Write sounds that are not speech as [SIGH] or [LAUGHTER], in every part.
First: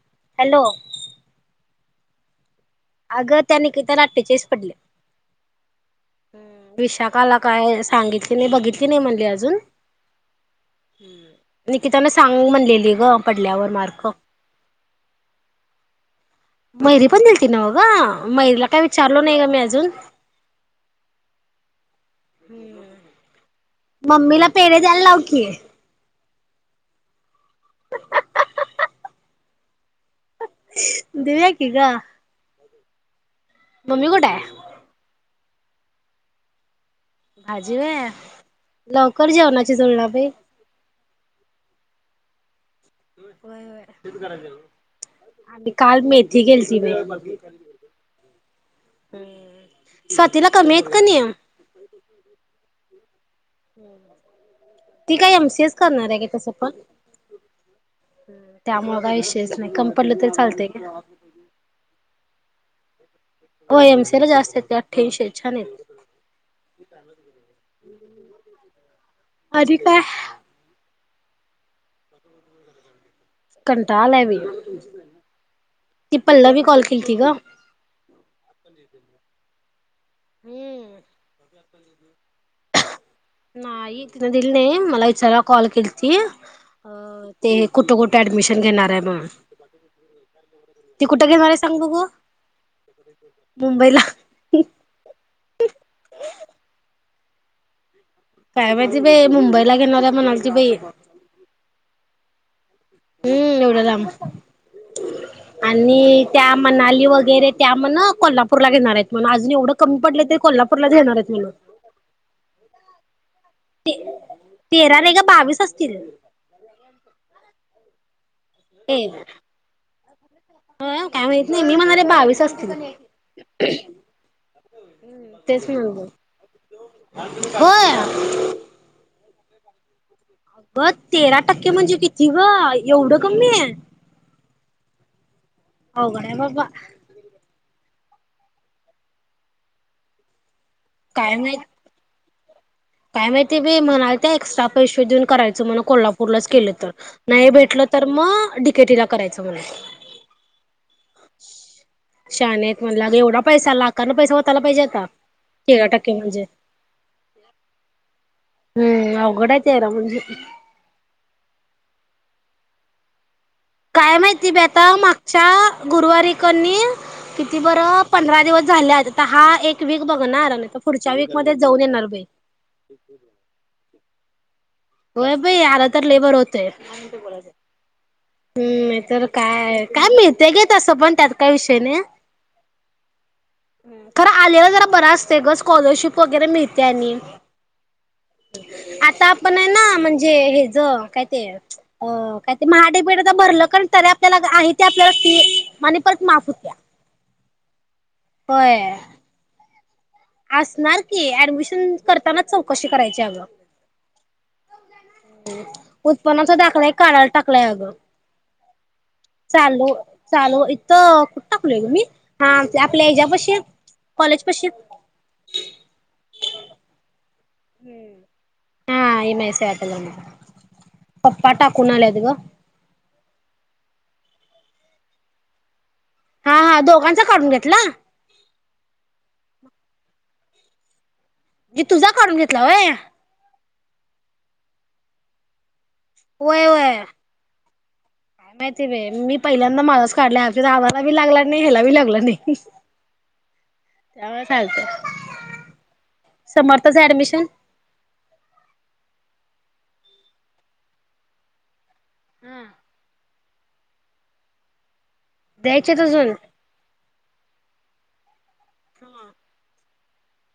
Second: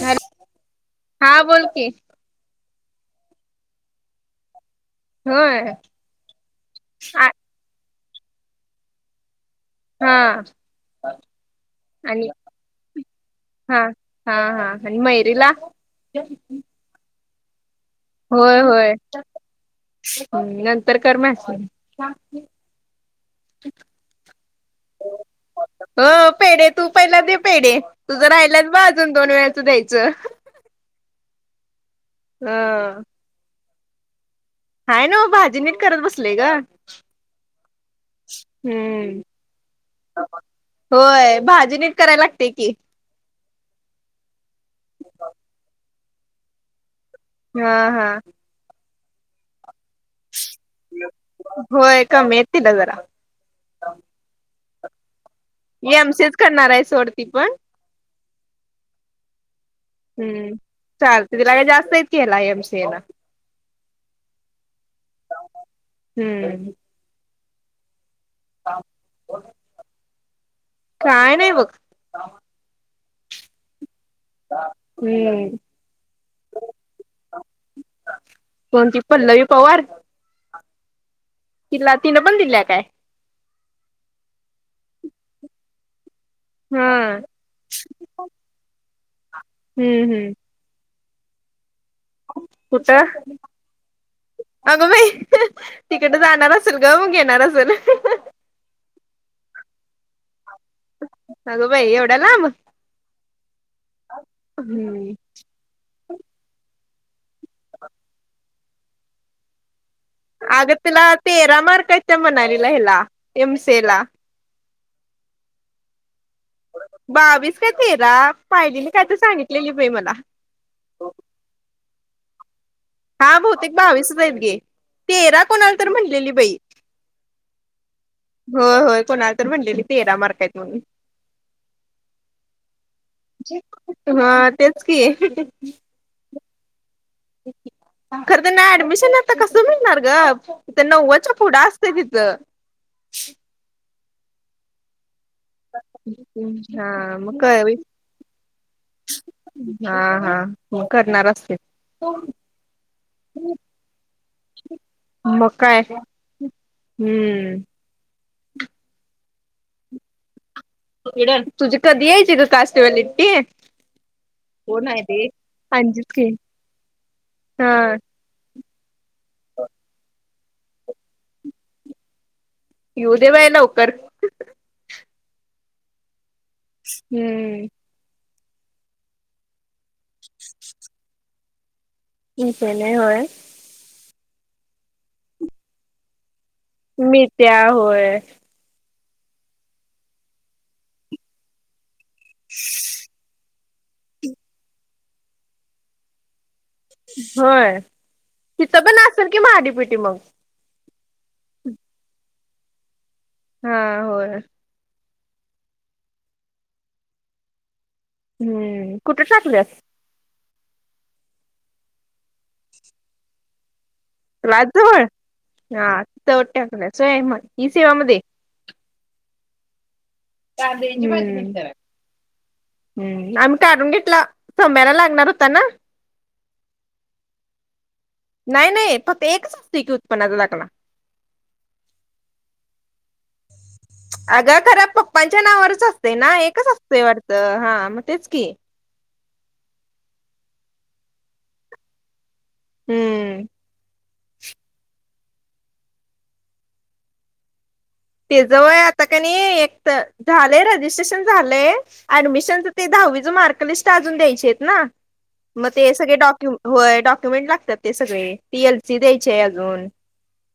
ह हॅलो हा बोलकी. अगं त्या निकेता अट्टेचाळीस पडले. होय ह् विशाखाला काय? सांगितली नाही बघितली नाही म्हणली अजून. हा निकितानं आणि सांग म्हणलेली आहे ग पडल्यावर हा मार्क. हा हा आणि मैरीला [UNINTELLIGIBLE] मैरी दिलती नव्ह ग होय मयरीला काय होय विचारलो नाही ग मी अजून नंतर कर म. मम्मीला [UNINTELLIGIBLE] पेढे द्याय लाव की. अ पेढ तू पहिला दे पेढ तुझ राहिलात बा अजून दोन वेळाचं द्यायचं दिऊया की ग. हा मम्मी कुठ आहे. हाय नव्ह भाजी नीट करत बसलेय ग. भाजी होय हम्म लवकर जेवणाची तयारी. होय भाजी नीट करायला लागते की. [UNINTELLIGIBLE] काल मेथी केलती मी. हा हा हम्म स्वातीला कमी आहेत कनी! होय [UNINTELLIGIBLE] हम् एमसी एस करणार आहे सोडती पण त्यामु का विशेष हम्म चालत दि लाग जास्त ऐतकीेयला हेम येना हो एमसी ला जास्त य अठ्ठ्यांशी छान येत. हम्म हम्, अधी काय काय नाही बघ कन चाललय हम्म ती पल्ला व कॉल केती ग कोणती पल्लवी पवार हम्म. तला तीन बंदल् याकाय नाही तिन दिली नाही. मला विचाराला कॉल केली ती हा ते कुठ कुठ ॲडमिशन घेणारे बघा. ते कुठे गेलायस. कुठ मुंबईला अगं बाई तिकडे जाणार असेल ग मग ये. नाराज ना. काय माहितीे ब मुंबईला घेणार्या म्हणा. नगो बाई एव. डला. हम्म एवढं लांब हम्म आणि त्या म्हणाली. वगैरे. त्या आ म ना कोल्हाप. कोल्हापूरला घेणार आहेत अजून एवढं. कमी पडले तरी कोल्हापूरलाच आगतला घेणार आहेत म्हण. तेरा मारकयत मनला एला एमसेल. तेरा रे का बावीस असतील. बावीस का. तेरा पाहिलेली काय तर सांगितलेली बाई मला काय माहित नाही मी म्हणारे बावीस असते. हा बहुतेक बावीसच आहेत गे तेरा तेच कोणाला तर म्हणलं म्हणलेली बाई होय हो होय कोणाल. तर म्हंलेली तेरा मारक. अग तेरा टक्के म्हणजे किती ग एवढं कमी. हा तेच की. अवगड आहे बाबा. खरं तर ना ऍडमिशन आता कसं मिळणार ग. ते नव्वदच्या काय माहित फुढं असतं तिथं काय माहिती बी मणा. एक्स्ट्रा पैसेे देऊन. करायच म्ह कोल्हापूरलाच केलं तर हा मग नाही काय भेटलं तर मग डीकेटीला करायचं म्हणे. हा हा मग करणार असते शाानेत म्हणलं एवढा पैसा लाखांना पैसा होताला पाहिजे आता मग काय तेरा टक्के म्हणजे हम्म हम्म. घोडायच आहेरा म्हणजे. ड तुझ कधीयच का कास्तवाल इटे. काय माहिती बी आता मागच्या अंजित की गुरुवारीकनी किती हा बरं पंधरा दिवस. झाल्यात. आता हा एक वीक बघणार. तर पुढच्या वीक मध्ये जाऊन येणार भाई. येऊ दे बाई लवकर. हाय बाई अल तर लई बरं [INAUDIBLE] हम्म हम्म नाही तर काय. काय मिळते ग तस पण त्यात काय विषय नई [INAUDIBLE] नाही होय. खर आलेला जरा बरा असतय ग स्कॉलरशिप वगैरे मिळते. आणि मिळत्या होय आता पण आहे ना, म्हणजे हे ज काय ते अ काय ते, महा डी. बी. टी ला भरलं पण तरी आपल्याला आहे ते आपल्याला फी परत माफ होत्या. होय तिथं होय पण असेल की महाडीपिटी मग असणार ऍडमिशन करतानाच चौकशी करायची अगं हा होय उत्पन्नाचा दाखला एक काडायला टाकलाय अगं हम्म कुठ टाकल्यास? चालू चालू इथं खुठ टाकलय ग मी, आपल्या हच्यापशी राजजवळ हा त टाकल्यास व्हय, सो इ सेवा मध्ये हा, इ. माइ. सेवा केंद्र मधे [UNINTELLIGIBLE] ग सम्यारला लागणार होता ना? हां हां दोघांचा काढून घेतला. नाही नाही फक्त एकच असते की उत्पन्नाचा दाखला. [INAUDIBLE] हे तुझा काढून घेतला व्हय? अग खरं पप्पांच्या नावावरचं ते ना व्हय एकच व्हय असतयं वाटतं, हां [INAUDIBLE] पहिल्यांदा माझच काढलाय आमचा दादा ला बी लागला नाही हेला बी लागला नाई. हम्म त्यामुळे चालतं, समर्थचं ऍडमिशन तेजा व्हय आता का नी एक झालंय रजिस्ट्रेशन झालंय हा ऍडमिशनच ते दहावीचं मार्क लिस्ट अजून द्यायची त ना मग ते द्यायचेत सगळे अजून डॉक्यु डॉक्युमेंट लागतात. ते सगळे ती एल सी द्यायची आहे अजून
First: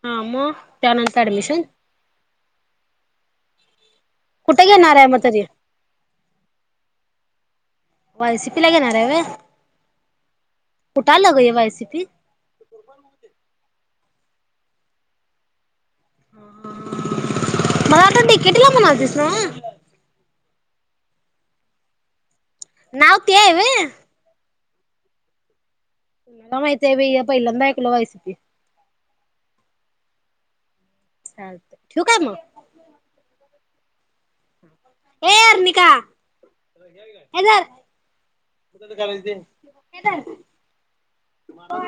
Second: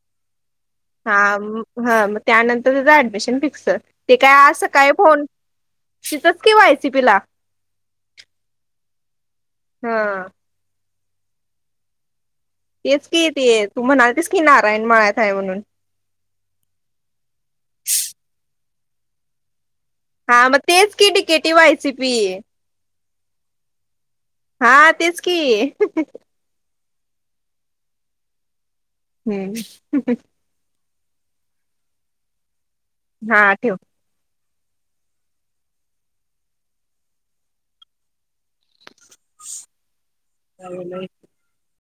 हा मग त्यानंतर हां ऍडमिशन म हां म त्यानंतर त्याचं ऍडमिशन फिक्स ते काय आस कुठे काय घेणार आहे मग फोन तरी [INAUDIBLE] कि वायसी पिला वायसी पीला घेणार आहे व्हय हां कुठाला ग एव्हा एसिपी तेच कि ते तू म्हणालीस की नारायण मळ्यात आहे. म्हणून मला आता तकेटीला म्हणालिस ना हां मग तेच कि टीकेेटी वायसी पी नाव त्येय ना हां तेच की आं माई ते व पहियंदा ऐकलो वाय एस पी हं [UNINTELLIGIBLE] चालत ठेऊ कायं मग हां ठेव ए अर्णिका हे धर [INAUDIBLE]